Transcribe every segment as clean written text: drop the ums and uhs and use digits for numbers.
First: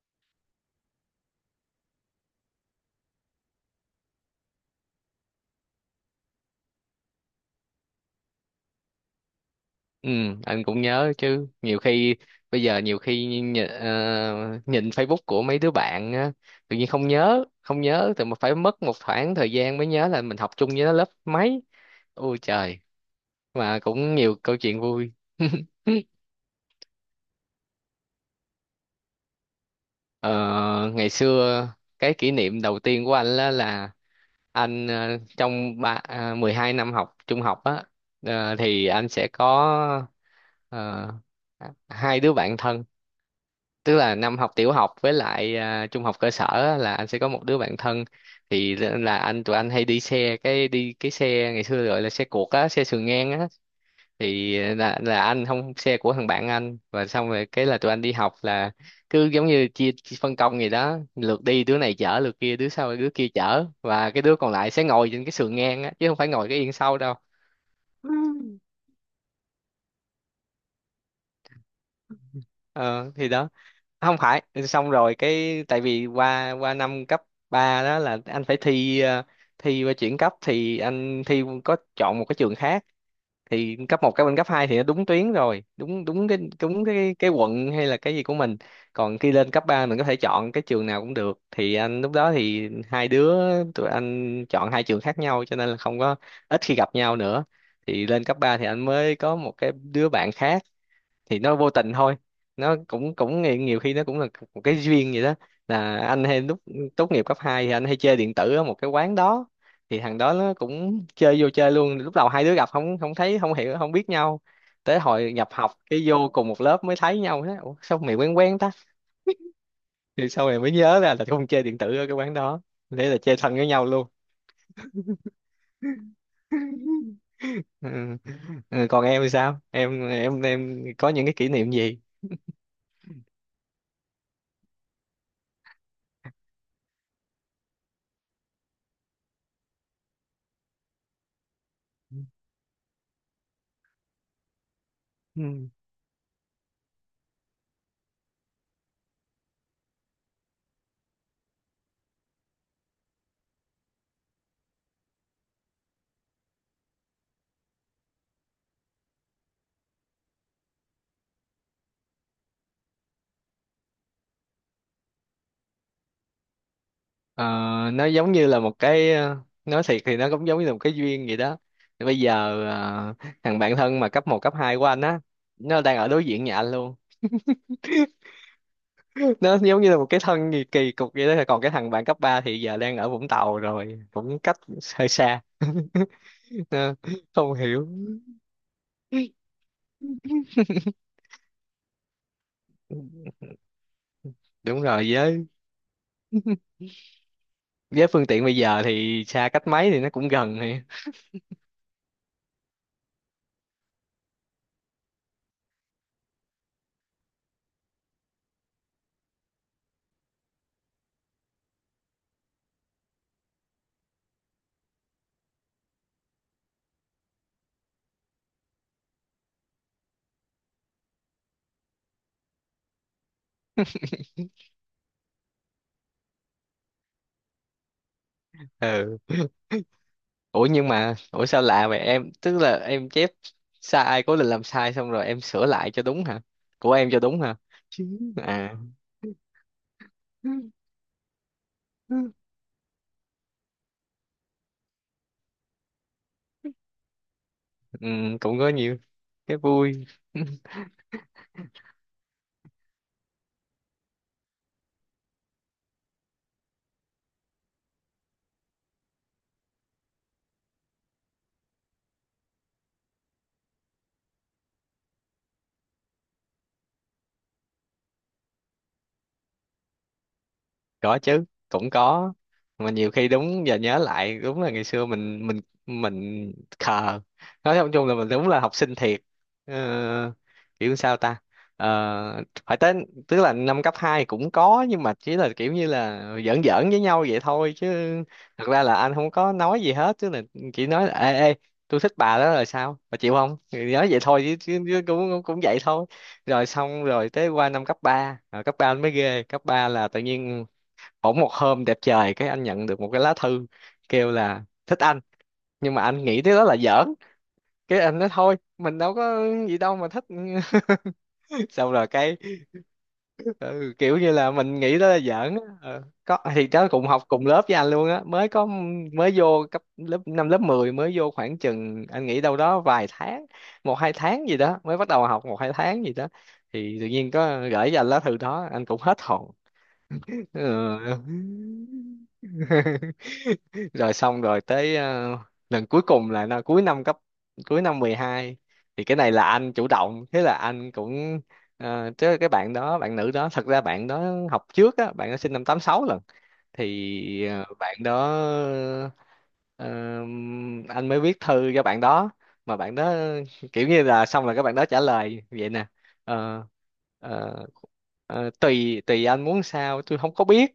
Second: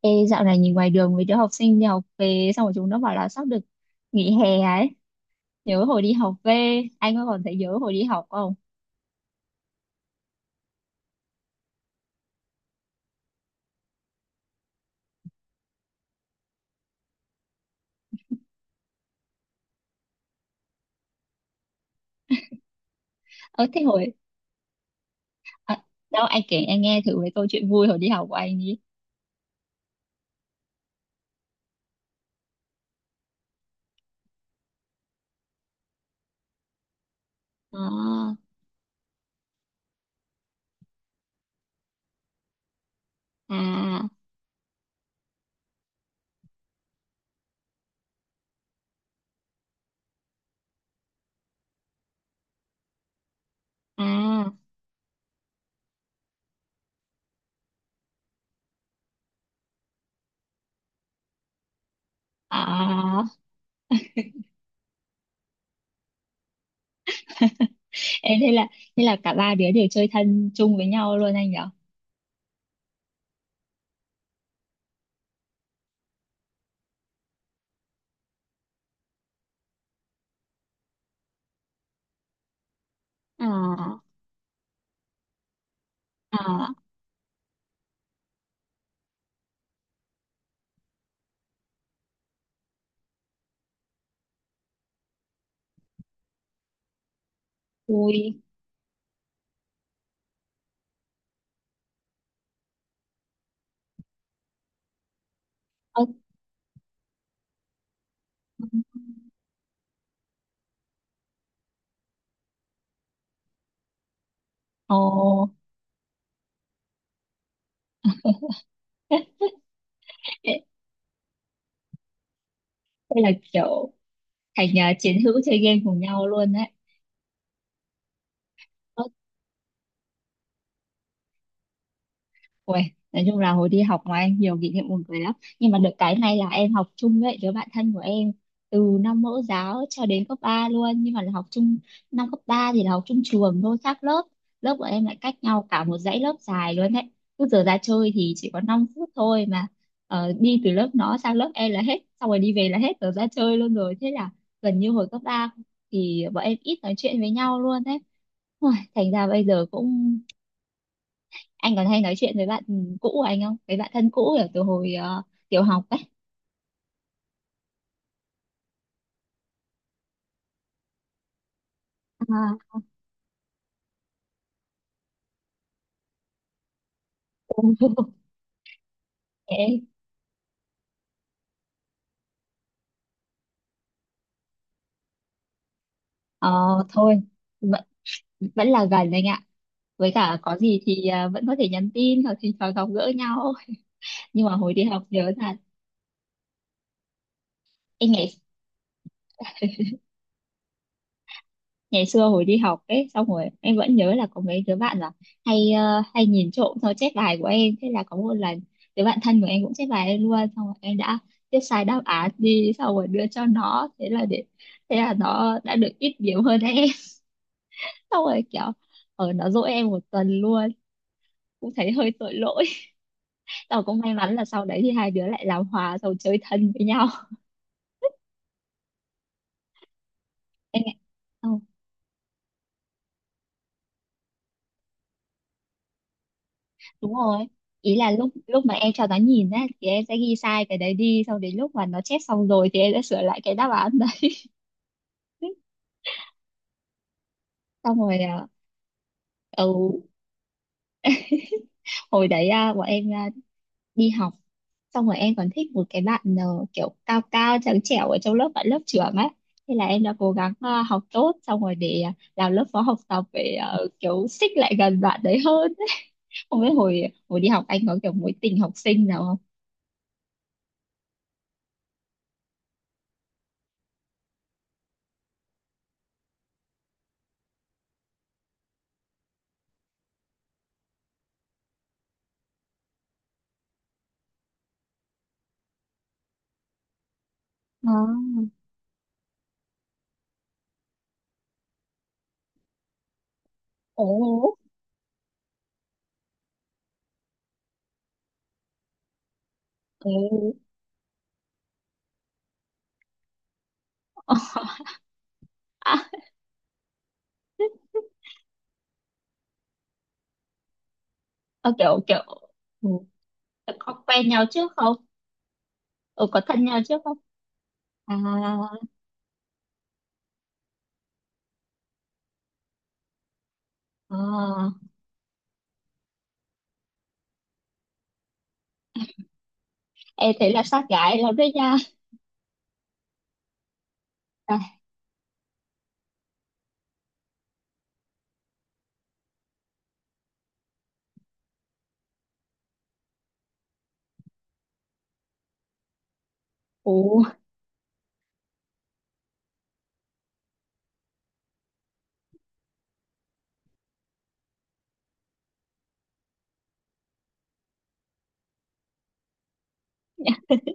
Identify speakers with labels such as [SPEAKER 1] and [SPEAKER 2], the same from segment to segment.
[SPEAKER 1] Ê, dạo này nhìn ngoài đường mấy đứa học sinh đi học về xong rồi chúng nó bảo là sắp được nghỉ hè ấy. Nhớ hồi đi học về, anh có còn thấy nhớ hồi đi học không?
[SPEAKER 2] Ừ, anh cũng nhớ chứ. Nhiều khi bây giờ, nhiều khi nhìn, nhìn Facebook của mấy đứa bạn á, tự nhiên không nhớ thì mà phải mất một khoảng thời gian mới nhớ là mình học chung với nó lớp mấy. Ôi trời,
[SPEAKER 1] ờ
[SPEAKER 2] mà
[SPEAKER 1] thế hồi
[SPEAKER 2] cũng nhiều câu chuyện vui.
[SPEAKER 1] à, Đâu anh kể anh nghe thử về câu chuyện vui hồi đi học của anh đi.
[SPEAKER 2] Ờ, ngày xưa cái kỷ niệm đầu tiên của anh là anh, trong 12 năm học trung học á.
[SPEAKER 1] À,
[SPEAKER 2] Thì anh sẽ có, ờ, hai đứa bạn thân. Tức
[SPEAKER 1] à,
[SPEAKER 2] là năm học tiểu học với lại trung học cơ sở á, là anh sẽ có một đứa bạn thân. Thì là anh Tụi anh hay đi cái xe ngày xưa gọi là xe cuộc á, xe sườn ngang á.
[SPEAKER 1] à,
[SPEAKER 2] Thì là là anh không, xe của thằng bạn anh, và xong rồi cái là tụi anh đi học là cứ giống như chia, phân công gì đó, lượt đi đứa này chở, lượt kia đứa sau đứa
[SPEAKER 1] à.
[SPEAKER 2] kia chở, và cái đứa còn lại sẽ ngồi trên cái sườn ngang á chứ không phải ngồi cái yên sau đâu. Ừ.
[SPEAKER 1] Ê, thế là cả ba đứa đều chơi thân chung với nhau luôn, anh nhỉ?
[SPEAKER 2] Ờ thì đó, không phải. Xong rồi cái tại vì qua qua năm cấp 3 đó là anh phải thi, thi qua chuyển cấp, thì anh thi có chọn một cái trường khác. Thì cấp
[SPEAKER 1] À,
[SPEAKER 2] một, cấp bên cấp 2 thì nó đúng tuyến rồi, đúng
[SPEAKER 1] à,
[SPEAKER 2] đúng cái quận hay là cái gì của mình. Còn khi lên cấp 3 mình có thể chọn cái trường nào cũng được, thì anh lúc đó thì hai đứa tụi anh chọn hai trường khác nhau cho nên là không có, ít khi gặp nhau nữa. Thì lên cấp
[SPEAKER 1] vui.
[SPEAKER 2] 3 thì anh mới có một cái đứa bạn khác, thì nó vô tình thôi. Nó cũng cũng nghĩ- nhiều khi nó cũng là một cái duyên vậy đó. Là
[SPEAKER 1] Ơ,
[SPEAKER 2] anh hay lúc tốt nghiệp cấp 2 thì anh hay chơi điện tử ở một cái quán đó, thì thằng đó nó cũng chơi vô chơi luôn. Lúc đầu hai đứa gặp không không thấy, không hiểu không biết nhau.
[SPEAKER 1] ồ.
[SPEAKER 2] Tới hồi nhập học cái vô cùng một lớp mới thấy nhau, nói: "Ủa, sao mày quen quen ta?" Thì sau này
[SPEAKER 1] Thế
[SPEAKER 2] mới nhớ ra là không, chơi điện tử ở cái quán đó. Thế là
[SPEAKER 1] là
[SPEAKER 2] chơi thân với nhau
[SPEAKER 1] kiểu
[SPEAKER 2] luôn.
[SPEAKER 1] thành à, chiến hữu chơi game cùng nhau luôn đấy.
[SPEAKER 2] Ừ. Ừ, còn em thì sao, em có những cái kỷ niệm gì.
[SPEAKER 1] Ui, nói chung là hồi đi học ngoài anh nhiều kỷ niệm buồn cười lắm. Nhưng mà được cái này là em học chung với đứa bạn thân của em từ năm mẫu giáo cho đến cấp 3 luôn. Nhưng mà là học chung, năm cấp 3 thì là học chung trường thôi, khác lớp Lớp của em lại cách nhau
[SPEAKER 2] Ừ.
[SPEAKER 1] cả một dãy lớp dài luôn đấy. Cứ giờ ra chơi thì chỉ có 5 phút thôi mà, đi từ lớp nó sang lớp em là hết, xong rồi đi về là hết giờ ra chơi luôn rồi. Thế là gần như hồi cấp 3 thì bọn em ít nói chuyện với nhau luôn đấy. Ui, thành ra bây giờ cũng, anh còn hay nói chuyện với bạn cũ của anh không, với bạn thân cũ ở từ hồi tiểu học ấy?
[SPEAKER 2] Ờ, nó giống như là một cái, nói thiệt thì nó cũng giống như là một cái duyên vậy đó. Thì bây giờ,
[SPEAKER 1] À.
[SPEAKER 2] ờ, thằng bạn thân mà cấp một cấp 2 của anh á, nó đang ở đối diện nhà anh luôn. Nó
[SPEAKER 1] Thế,
[SPEAKER 2] giống như là một cái thân kỳ kỳ cục vậy đó. Còn cái thằng bạn cấp 3 thì giờ đang ở Vũng Tàu rồi, cũng cách hơi xa.
[SPEAKER 1] ờ,
[SPEAKER 2] Ờ,
[SPEAKER 1] thôi,
[SPEAKER 2] không
[SPEAKER 1] vẫn
[SPEAKER 2] hiểu.
[SPEAKER 1] vẫn là gần anh ạ. Với cả có gì thì vẫn có thể nhắn tin hoặc thì thoảng gặp gỡ nhau. Nhưng mà hồi
[SPEAKER 2] Đúng
[SPEAKER 1] đi học
[SPEAKER 2] rồi,
[SPEAKER 1] nhớ thật.
[SPEAKER 2] với
[SPEAKER 1] Em
[SPEAKER 2] phương
[SPEAKER 1] nghĩ
[SPEAKER 2] tiện bây giờ thì xa cách mấy thì nó cũng gần thì.
[SPEAKER 1] ngày xưa hồi đi học ấy, xong rồi em vẫn nhớ là có mấy đứa bạn là hay nhìn trộm sao chép bài của em. Thế là có một lần đứa bạn thân của em cũng chép bài em luôn, xong rồi em đã viết sai đáp án đi xong rồi đưa cho nó. Thế là nó đã được ít điểm hơn em. Xong rồi kiểu, ở nó dỗi em 1 tuần luôn, cũng thấy hơi tội lỗi. Tao cũng may mắn là sau đấy thì hai đứa lại làm hòa rồi chơi thân với nhau.
[SPEAKER 2] Ừ, ủa
[SPEAKER 1] Em
[SPEAKER 2] nhưng mà ủa sao
[SPEAKER 1] ạ,
[SPEAKER 2] lạ vậy em, tức là em chép sai, cố định làm sai xong rồi em sửa lại cho đúng hả? Của em
[SPEAKER 1] đúng
[SPEAKER 2] cho đúng
[SPEAKER 1] rồi.
[SPEAKER 2] hả?
[SPEAKER 1] Ý
[SPEAKER 2] Chứ-,
[SPEAKER 1] là lúc lúc mà
[SPEAKER 2] à,
[SPEAKER 1] em cho nó nhìn á thì em sẽ ghi sai cái đấy đi, xong đến lúc mà nó chép
[SPEAKER 2] ừ,
[SPEAKER 1] xong rồi thì em sẽ sửa lại cái đáp án đấy. Xong rồi à,
[SPEAKER 2] cũng có nhiều cái
[SPEAKER 1] ừ,
[SPEAKER 2] vui.
[SPEAKER 1] hồi đấy à, bọn em à, đi học, xong rồi em còn thích một cái bạn kiểu cao cao trắng trẻo ở trong lớp, bạn lớp trưởng á. Thế là em đã cố gắng học tốt xong rồi để làm lớp phó học tập, để kiểu xích lại gần bạn đấy hơn. Không biết hồi hồi đi học anh có kiểu mối tình học sinh nào không?
[SPEAKER 2] Có chứ, cũng có, mà nhiều khi đúng giờ nhớ lại đúng là ngày xưa mình khờ, nói chung chung là mình đúng là học sinh thiệt. ờ, Kiểu sao ta. Ờ, phải tới, tức là năm cấp 2 cũng có nhưng mà chỉ là kiểu như là giỡn giỡn với nhau vậy thôi chứ,
[SPEAKER 1] À,
[SPEAKER 2] thật ra là anh không có nói gì hết chứ. Là chỉ nói là ê ê, tôi thích bà đó rồi sao bà chịu không. Thì nói vậy thôi,
[SPEAKER 1] ồ,
[SPEAKER 2] chứ cũng cũng vậy thôi. Rồi xong rồi tới, qua năm cấp ba, anh mới ghê cấp 3 là
[SPEAKER 1] ồ.
[SPEAKER 2] tự nhiên bỗng một hôm đẹp trời cái anh nhận được một cái lá thư kêu là thích anh. Nhưng mà anh nghĩ cái đó là giỡn, cái anh nói thôi mình đâu có gì đâu mà thích.
[SPEAKER 1] Ờ,
[SPEAKER 2] Xong
[SPEAKER 1] kiểu
[SPEAKER 2] rồi
[SPEAKER 1] kiểu
[SPEAKER 2] cái,
[SPEAKER 1] ừ,
[SPEAKER 2] ừ,
[SPEAKER 1] có
[SPEAKER 2] kiểu
[SPEAKER 1] quen
[SPEAKER 2] như
[SPEAKER 1] nhau
[SPEAKER 2] là
[SPEAKER 1] trước
[SPEAKER 2] mình
[SPEAKER 1] không?
[SPEAKER 2] nghĩ đó là giỡn á. Ờ,
[SPEAKER 1] Ừ,
[SPEAKER 2] có
[SPEAKER 1] có thân
[SPEAKER 2] thì
[SPEAKER 1] nhau
[SPEAKER 2] đó,
[SPEAKER 1] trước
[SPEAKER 2] cùng
[SPEAKER 1] không?
[SPEAKER 2] học cùng lớp với anh luôn
[SPEAKER 1] À,
[SPEAKER 2] á mới có. Mới vô cấp, lớp năm, lớp 10 mới vô khoảng chừng, anh nghĩ đâu đó vài tháng, một hai tháng gì
[SPEAKER 1] à.
[SPEAKER 2] đó, mới bắt đầu học một hai tháng gì đó thì tự nhiên có gửi cho anh lá thư đó, anh cũng hết hồn.
[SPEAKER 1] Ê, thế là sát gái
[SPEAKER 2] Ừ.
[SPEAKER 1] lắm đấy nha.
[SPEAKER 2] Rồi xong
[SPEAKER 1] À,
[SPEAKER 2] rồi tới, lần cuối cùng là nó cuối năm cấp, cuối năm 12 thì cái này là anh chủ động. Thế là anh cũng, chứ cái bạn đó, bạn nữ đó, thật ra bạn đó học trước á, bạn đó sinh năm 86 lần.
[SPEAKER 1] ủa,
[SPEAKER 2] Thì bạn đó, ờ, anh mới viết thư cho bạn đó, mà bạn đó kiểu như là, xong là các bạn đó trả lời vậy nè: "Ờ, ờ, tùy tùy anh muốn sao, tôi không có biết."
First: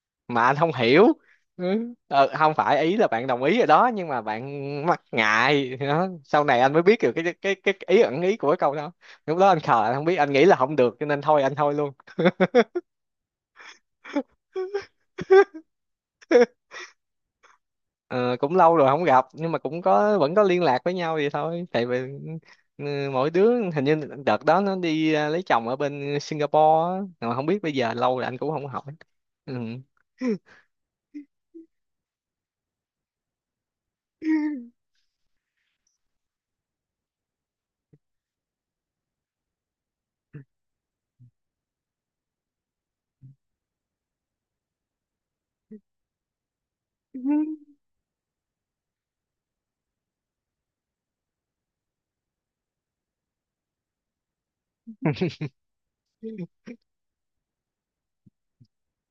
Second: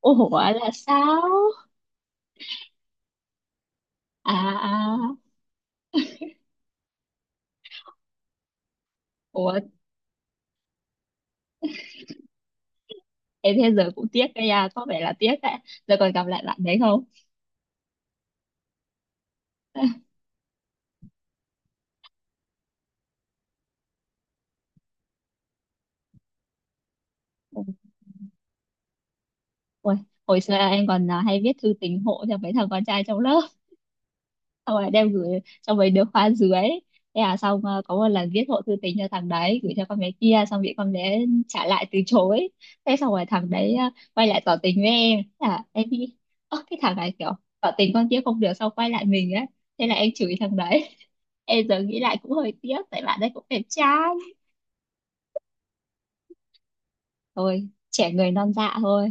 [SPEAKER 1] ủa
[SPEAKER 2] Mà anh
[SPEAKER 1] là
[SPEAKER 2] không hiểu.
[SPEAKER 1] sao?
[SPEAKER 2] Ừ. Ờ, không phải, ý là bạn đồng ý rồi đó nhưng mà
[SPEAKER 1] À,
[SPEAKER 2] bạn mắc
[SPEAKER 1] à,
[SPEAKER 2] ngại đó. Sau này anh mới biết được cái ý, ẩn ý của cái câu đó. Lúc đó
[SPEAKER 1] ủa,
[SPEAKER 2] anh khờ, anh không biết, anh nghĩ là không được cho nên thôi anh thôi luôn.
[SPEAKER 1] em thế giờ cũng tiếc đấy nha, có vẻ là tiếc đấy. Giờ còn gặp lại bạn đấy không?
[SPEAKER 2] Ờ, cũng lâu rồi không gặp nhưng mà cũng có, vẫn có liên lạc với nhau vậy thôi. Tại vì ừ, mỗi đứa hình như đợt đó nó đi, lấy chồng ở bên Singapore á. Mà không biết bây giờ, lâu rồi anh cũng không hỏi. Ừ.
[SPEAKER 1] Ủa, hồi xưa em còn à, hay viết thư tình hộ cho mấy thằng con trai trong lớp. Xong rồi đem gửi cho mấy đứa khóa dưới. Thế là xong, có một lần viết hộ thư tình cho thằng đấy gửi cho con bé kia, xong bị con bé trả lại từ chối. Thế xong rồi thằng đấy quay lại tỏ tình với em. Thế là em nghĩ, ơ cái thằng này kiểu tỏ tình con kia không được xong quay lại mình ấy. Thế là em chửi thằng đấy. Em giờ nghĩ lại cũng hơi tiếc, tại bạn đấy cũng đẹp trai. Thôi, trẻ người non dạ thôi,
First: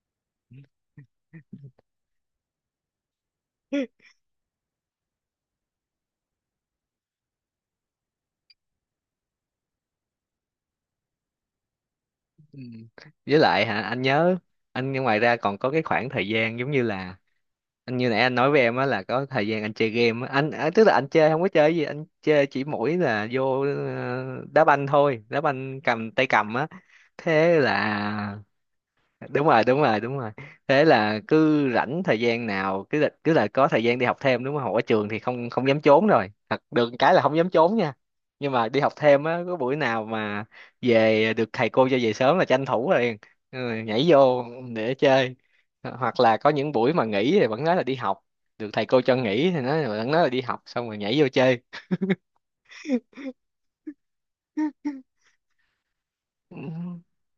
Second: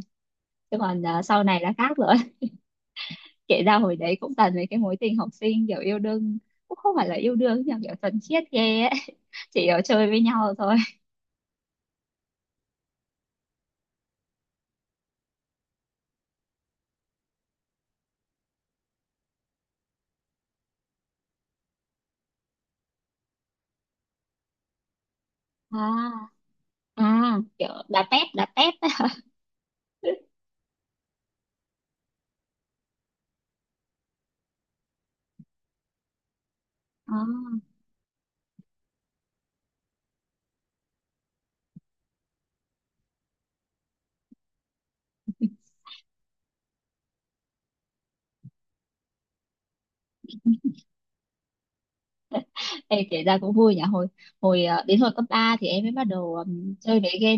[SPEAKER 1] chứ còn sau này là khác rồi. Kể ra hồi đấy cũng toàn mấy cái mối tình học sinh, kiểu yêu đương cũng không phải là yêu đương, nhưng mà kiểu thuần khiết ghê ấy. Chỉ kiểu chơi với nhau thôi.
[SPEAKER 2] Ừ. Với lại hả, anh nhớ anh ngoài ra còn có cái khoảng thời gian giống như là anh như nãy anh nói với em á, là có thời gian anh chơi game á. Anh, tức là anh chơi, không có chơi gì, anh chơi chỉ mỗi là vô, đá banh thôi, đá banh cầm tay
[SPEAKER 1] À,
[SPEAKER 2] cầm á.
[SPEAKER 1] à,
[SPEAKER 2] Thế
[SPEAKER 1] kiểu đá tép,
[SPEAKER 2] là
[SPEAKER 1] đá tép.
[SPEAKER 2] đúng rồi đúng rồi đúng rồi. Thế là cứ rảnh thời gian nào, cứ là có thời gian đi học thêm, đúng không, học ở trường thì không không dám trốn rồi, thật được cái là
[SPEAKER 1] À,
[SPEAKER 2] không dám trốn nha. Nhưng mà đi học thêm á, có buổi nào mà về được, thầy cô cho về sớm là tranh thủ liền. Ừ, nhảy vô để chơi. Ờ, hoặc là có những buổi mà nghỉ thì vẫn nói là đi học, được thầy cô cho nghỉ thì vẫn nói là đi học xong rồi nhảy vô chơi.
[SPEAKER 1] ê, kể ra cũng vui nhỉ hồi hồi ờ, đến hồi cấp 3 thì em mới bắt đầu
[SPEAKER 2] Ừ,
[SPEAKER 1] chơi mấy game,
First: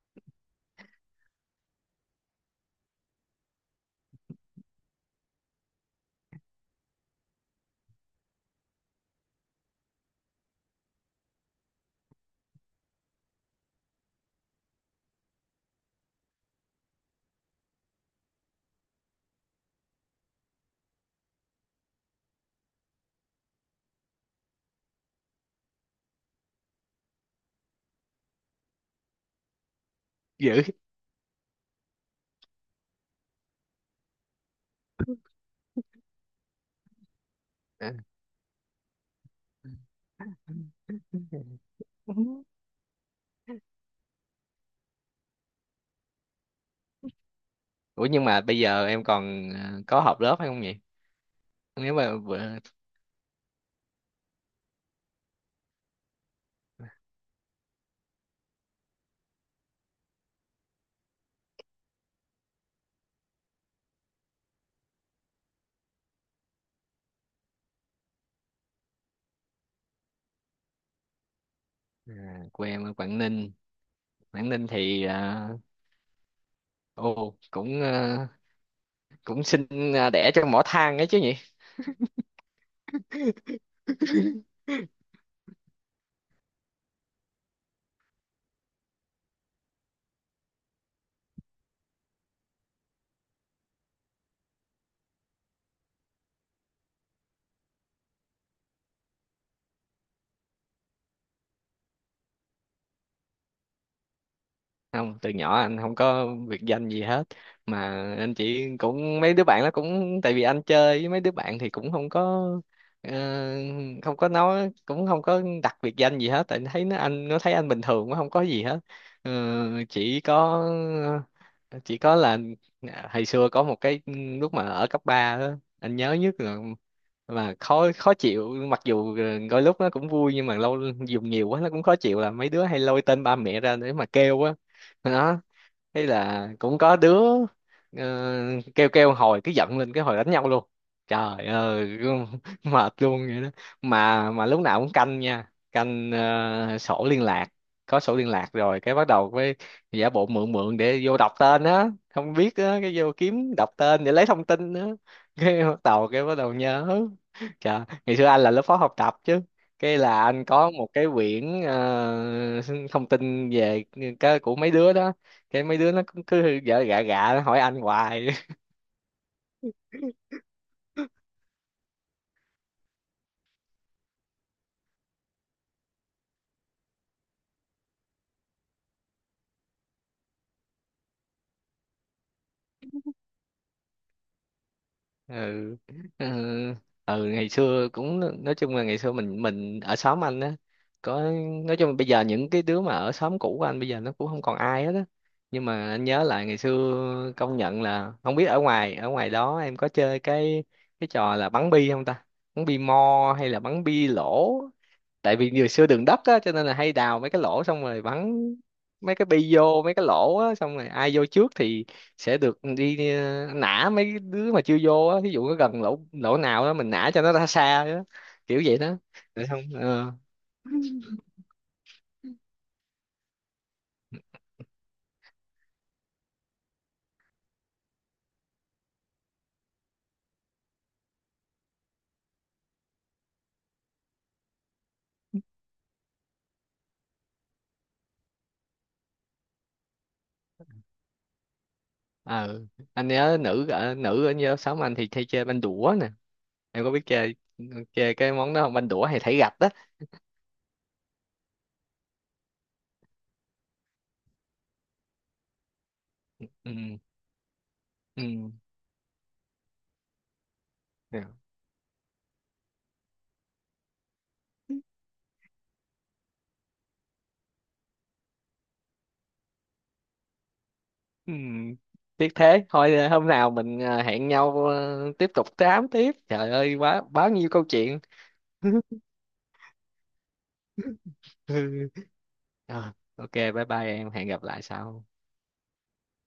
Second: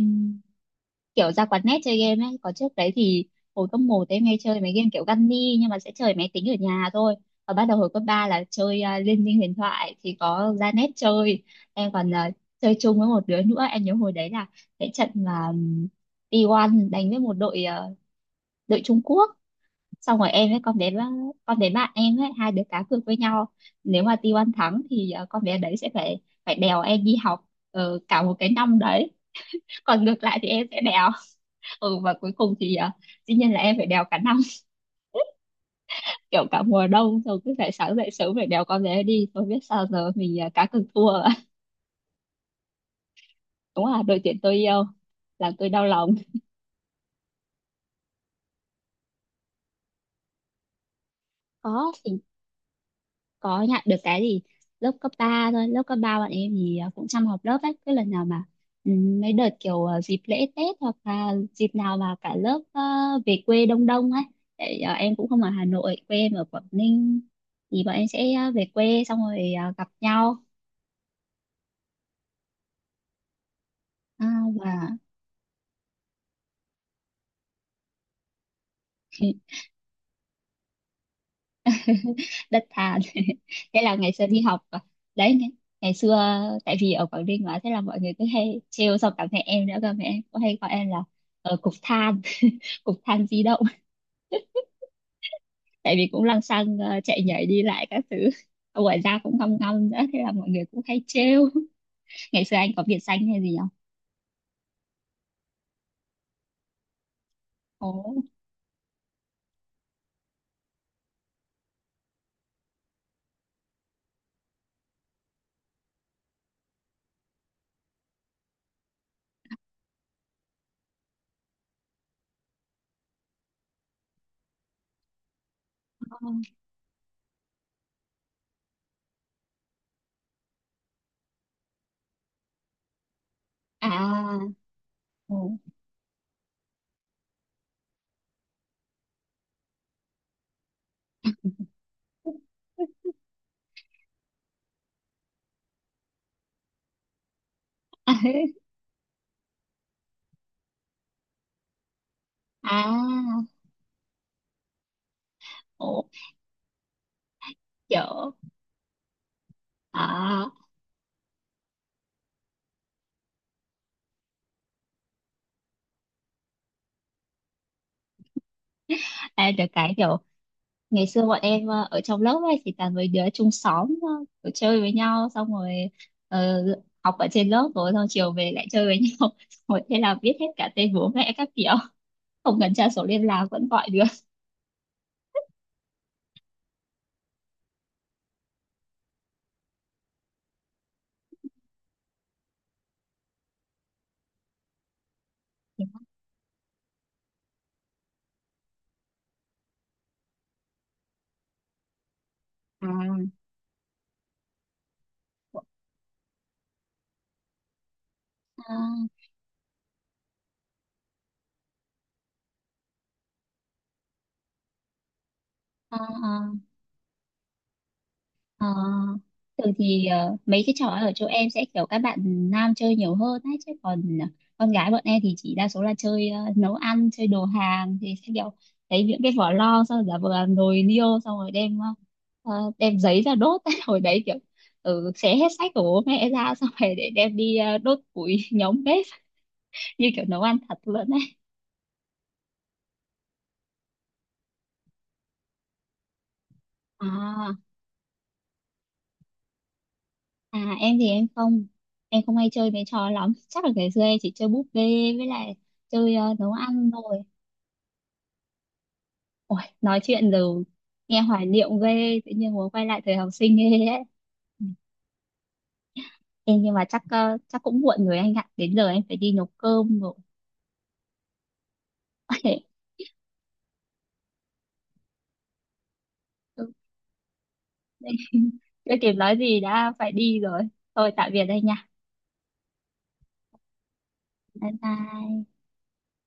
[SPEAKER 1] kiểu ra quán net chơi game ấy. Có trước đấy thì hồi cấp một em hay chơi mấy game kiểu Gunny, nhưng mà sẽ chơi máy tính ở nhà thôi. Và bắt đầu hồi cấp 3 là chơi à, Liên minh huyền thoại thì có ra net chơi. Em còn à, chơi chung với một đứa nữa. Em nhớ hồi đấy là cái trận mà T1 đánh với một đội à, đội Trung Quốc. Xong rồi em với con bé bạn em ấy, hai đứa cá cược với nhau. Nếu mà T1 thắng thì à, con bé đấy sẽ phải phải đèo em đi học cả một cái năm đấy. Còn ngược lại thì
[SPEAKER 2] dữ.
[SPEAKER 1] em sẽ đèo. Ừ, và cuối cùng thì à, dĩ nhiên là em phải đèo cả năm. Kiểu cả mùa đông rồi cứ phải
[SPEAKER 2] Ờ.
[SPEAKER 1] sáng dậy sớm phải đèo con bé đi. Tôi biết sao giờ, mình à, cá cược thua. Ạ. Đúng là đội tuyển tôi yêu làm tôi đau lòng.
[SPEAKER 2] Ủa nhưng mà bây giờ em còn, có học lớp hay không nhỉ?
[SPEAKER 1] Có
[SPEAKER 2] Nếu mà
[SPEAKER 1] thì có nhận được cái gì. Lớp cấp 3 thôi, lớp cấp 3 bọn em thì à, cũng chăm học, lớp ấy cứ lần nào mà, ừ, mấy đợt kiểu à, dịp lễ Tết hoặc là dịp nào mà cả lớp à, về quê đông đông ấy. Để à, em cũng không ở Hà Nội, quê em ở Quảng Ninh. Thì bọn em sẽ à, về quê xong rồi à, gặp nhau.
[SPEAKER 2] quê em ở Quảng Ninh.
[SPEAKER 1] À,
[SPEAKER 2] Quảng Ninh
[SPEAKER 1] và.
[SPEAKER 2] thì ô, cũng cũng sinh, à, đẻ trong mỏ than ấy chứ nhỉ.
[SPEAKER 1] Đất than. Thế là ngày xưa đi học à, đấy ngày xưa, tại vì ở Quảng Ninh mà thế là mọi người cứ hay trêu, xong cả mẹ em nữa cơ, mẹ em cũng hay gọi em là ở cục than. Cục than di động. Tại vì cũng lăng xăng chạy nhảy đi lại các thứ, ngoài ra cũng ngâm ngâm nữa, thế là mọi người cũng hay trêu. Ngày xưa anh có biệt danh hay gì không?
[SPEAKER 2] Không, từ nhỏ anh không có biệt danh gì hết. Mà
[SPEAKER 1] Ồ,
[SPEAKER 2] anh chỉ, cũng mấy đứa bạn nó cũng, tại vì anh chơi với mấy đứa bạn thì cũng không có, ờ, không có nói, cũng không có đặt biệt danh gì hết, tại thấy nó, anh nó thấy anh bình thường quá không có gì hết. Ờ, chỉ có, là hồi xưa có một cái lúc mà ở cấp ba đó, anh nhớ nhất là, mà khó khó chịu mặc dù đôi lúc nó cũng vui nhưng mà lâu dùng nhiều quá nó cũng khó chịu, là mấy đứa hay lôi tên ba mẹ ra để mà kêu á.
[SPEAKER 1] à, ồ.
[SPEAKER 2] Đó, hay là cũng có đứa, ờ, kêu kêu hồi cứ giận lên cái hồi đánh nhau luôn. Trời ơi. Mệt luôn vậy đó. Mà lúc nào cũng canh nha, canh sổ liên lạc. Có
[SPEAKER 1] À,
[SPEAKER 2] sổ liên lạc rồi cái bắt đầu với giả bộ mượn mượn để vô đọc tên á, không biết á, cái vô
[SPEAKER 1] à,
[SPEAKER 2] kiếm đọc tên để lấy thông tin á. Cái bắt
[SPEAKER 1] ồ,
[SPEAKER 2] đầu, cái bắt đầu nhớ. Trời, ngày xưa
[SPEAKER 1] kiểu,
[SPEAKER 2] anh là lớp phó học tập chứ, cái là anh
[SPEAKER 1] à,
[SPEAKER 2] có một cái quyển, thông tin về cái của mấy đứa đó. Cái mấy đứa nó cũng cứ vợ gạ gạ nó hỏi anh hoài.
[SPEAKER 1] em được cái kiểu, ngày xưa bọn em ở trong lớp ấy thì toàn mấy đứa chung xóm, kiểu chơi với nhau, xong rồi ờ, học ở trên lớp rồi xong chiều về lại chơi với nhau. Rồi thế là biết hết cả tên bố mẹ các kiểu, không cần tra sổ liên lạc vẫn gọi được.
[SPEAKER 2] Ừ. Ừ. Ừ, ngày xưa cũng, nói chung là ngày xưa mình ở xóm anh á, có, nói chung là bây giờ những cái đứa mà ở xóm cũ của anh bây giờ nó cũng không còn ai hết á. Nhưng mà anh nhớ lại ngày xưa công nhận là, không biết ở ngoài đó em có chơi cái trò là bắn bi không ta? Bắn bi
[SPEAKER 1] À,
[SPEAKER 2] mo hay là bắn bi lỗ, tại vì ngày xưa đường đất á cho nên là hay đào mấy cái lỗ xong rồi bắn
[SPEAKER 1] à,
[SPEAKER 2] mấy cái bi vô mấy cái lỗ á, xong rồi ai vô trước thì sẽ được đi, nã mấy đứa mà chưa vô á, ví dụ nó gần
[SPEAKER 1] à,
[SPEAKER 2] lỗ lỗ nào
[SPEAKER 1] à.
[SPEAKER 2] đó mình nã cho nó ra xa đó. Kiểu
[SPEAKER 1] Ờ,
[SPEAKER 2] vậy đó. Được không
[SPEAKER 1] thường thì
[SPEAKER 2] ờ.
[SPEAKER 1] mấy cái trò ở chỗ em sẽ kiểu các bạn nam chơi nhiều hơn ấy, chứ còn con gái bọn em thì chỉ đa số là chơi nấu ăn, chơi đồ hàng thì sẽ kiểu lấy những cái vỏ lo xong giả vờ làm nồi niêu, xong rồi đem đem giấy ra đốt. Hồi đấy kiểu, ừ, xé hết sách của bố mẹ ra xong rồi để đem đi đốt củi. Nhóm bếp. Như kiểu nấu ăn thật luôn ấy.
[SPEAKER 2] Ờ, anh nhớ nữ ở như lớp sáu anh thì hay chơi banh đũa nè, em có biết chơi
[SPEAKER 1] À,
[SPEAKER 2] chơi cái món đó không, banh đũa hay thảy gạch đó.
[SPEAKER 1] à, em thì em không hay chơi mấy trò lắm, chắc là ngày xưa em chỉ chơi búp bê, với lại chơi nấu ăn
[SPEAKER 2] Ừ.
[SPEAKER 1] thôi.
[SPEAKER 2] Ừ.
[SPEAKER 1] Ôi, nói chuyện rồi nghe
[SPEAKER 2] Yeah.
[SPEAKER 1] hoài niệm ghê, tự nhiên muốn quay lại thời học sinh ghê ấy. Ê, nhưng mà chắc cũng muộn rồi anh ạ, đến giờ em phải đi nấu cơm rồi.
[SPEAKER 2] Ừ, tiếc
[SPEAKER 1] Ok,
[SPEAKER 2] thế thôi, hôm nào mình, hẹn nhau, tiếp tục tám tiếp, trời ơi, quá bao nhiêu câu chuyện.
[SPEAKER 1] chưa kịp nói gì đã phải đi rồi. Thôi, tạm biệt anh nha.
[SPEAKER 2] Ừ. Rồi, ok bye bye em, hẹn gặp lại
[SPEAKER 1] Bye
[SPEAKER 2] sau.
[SPEAKER 1] bye.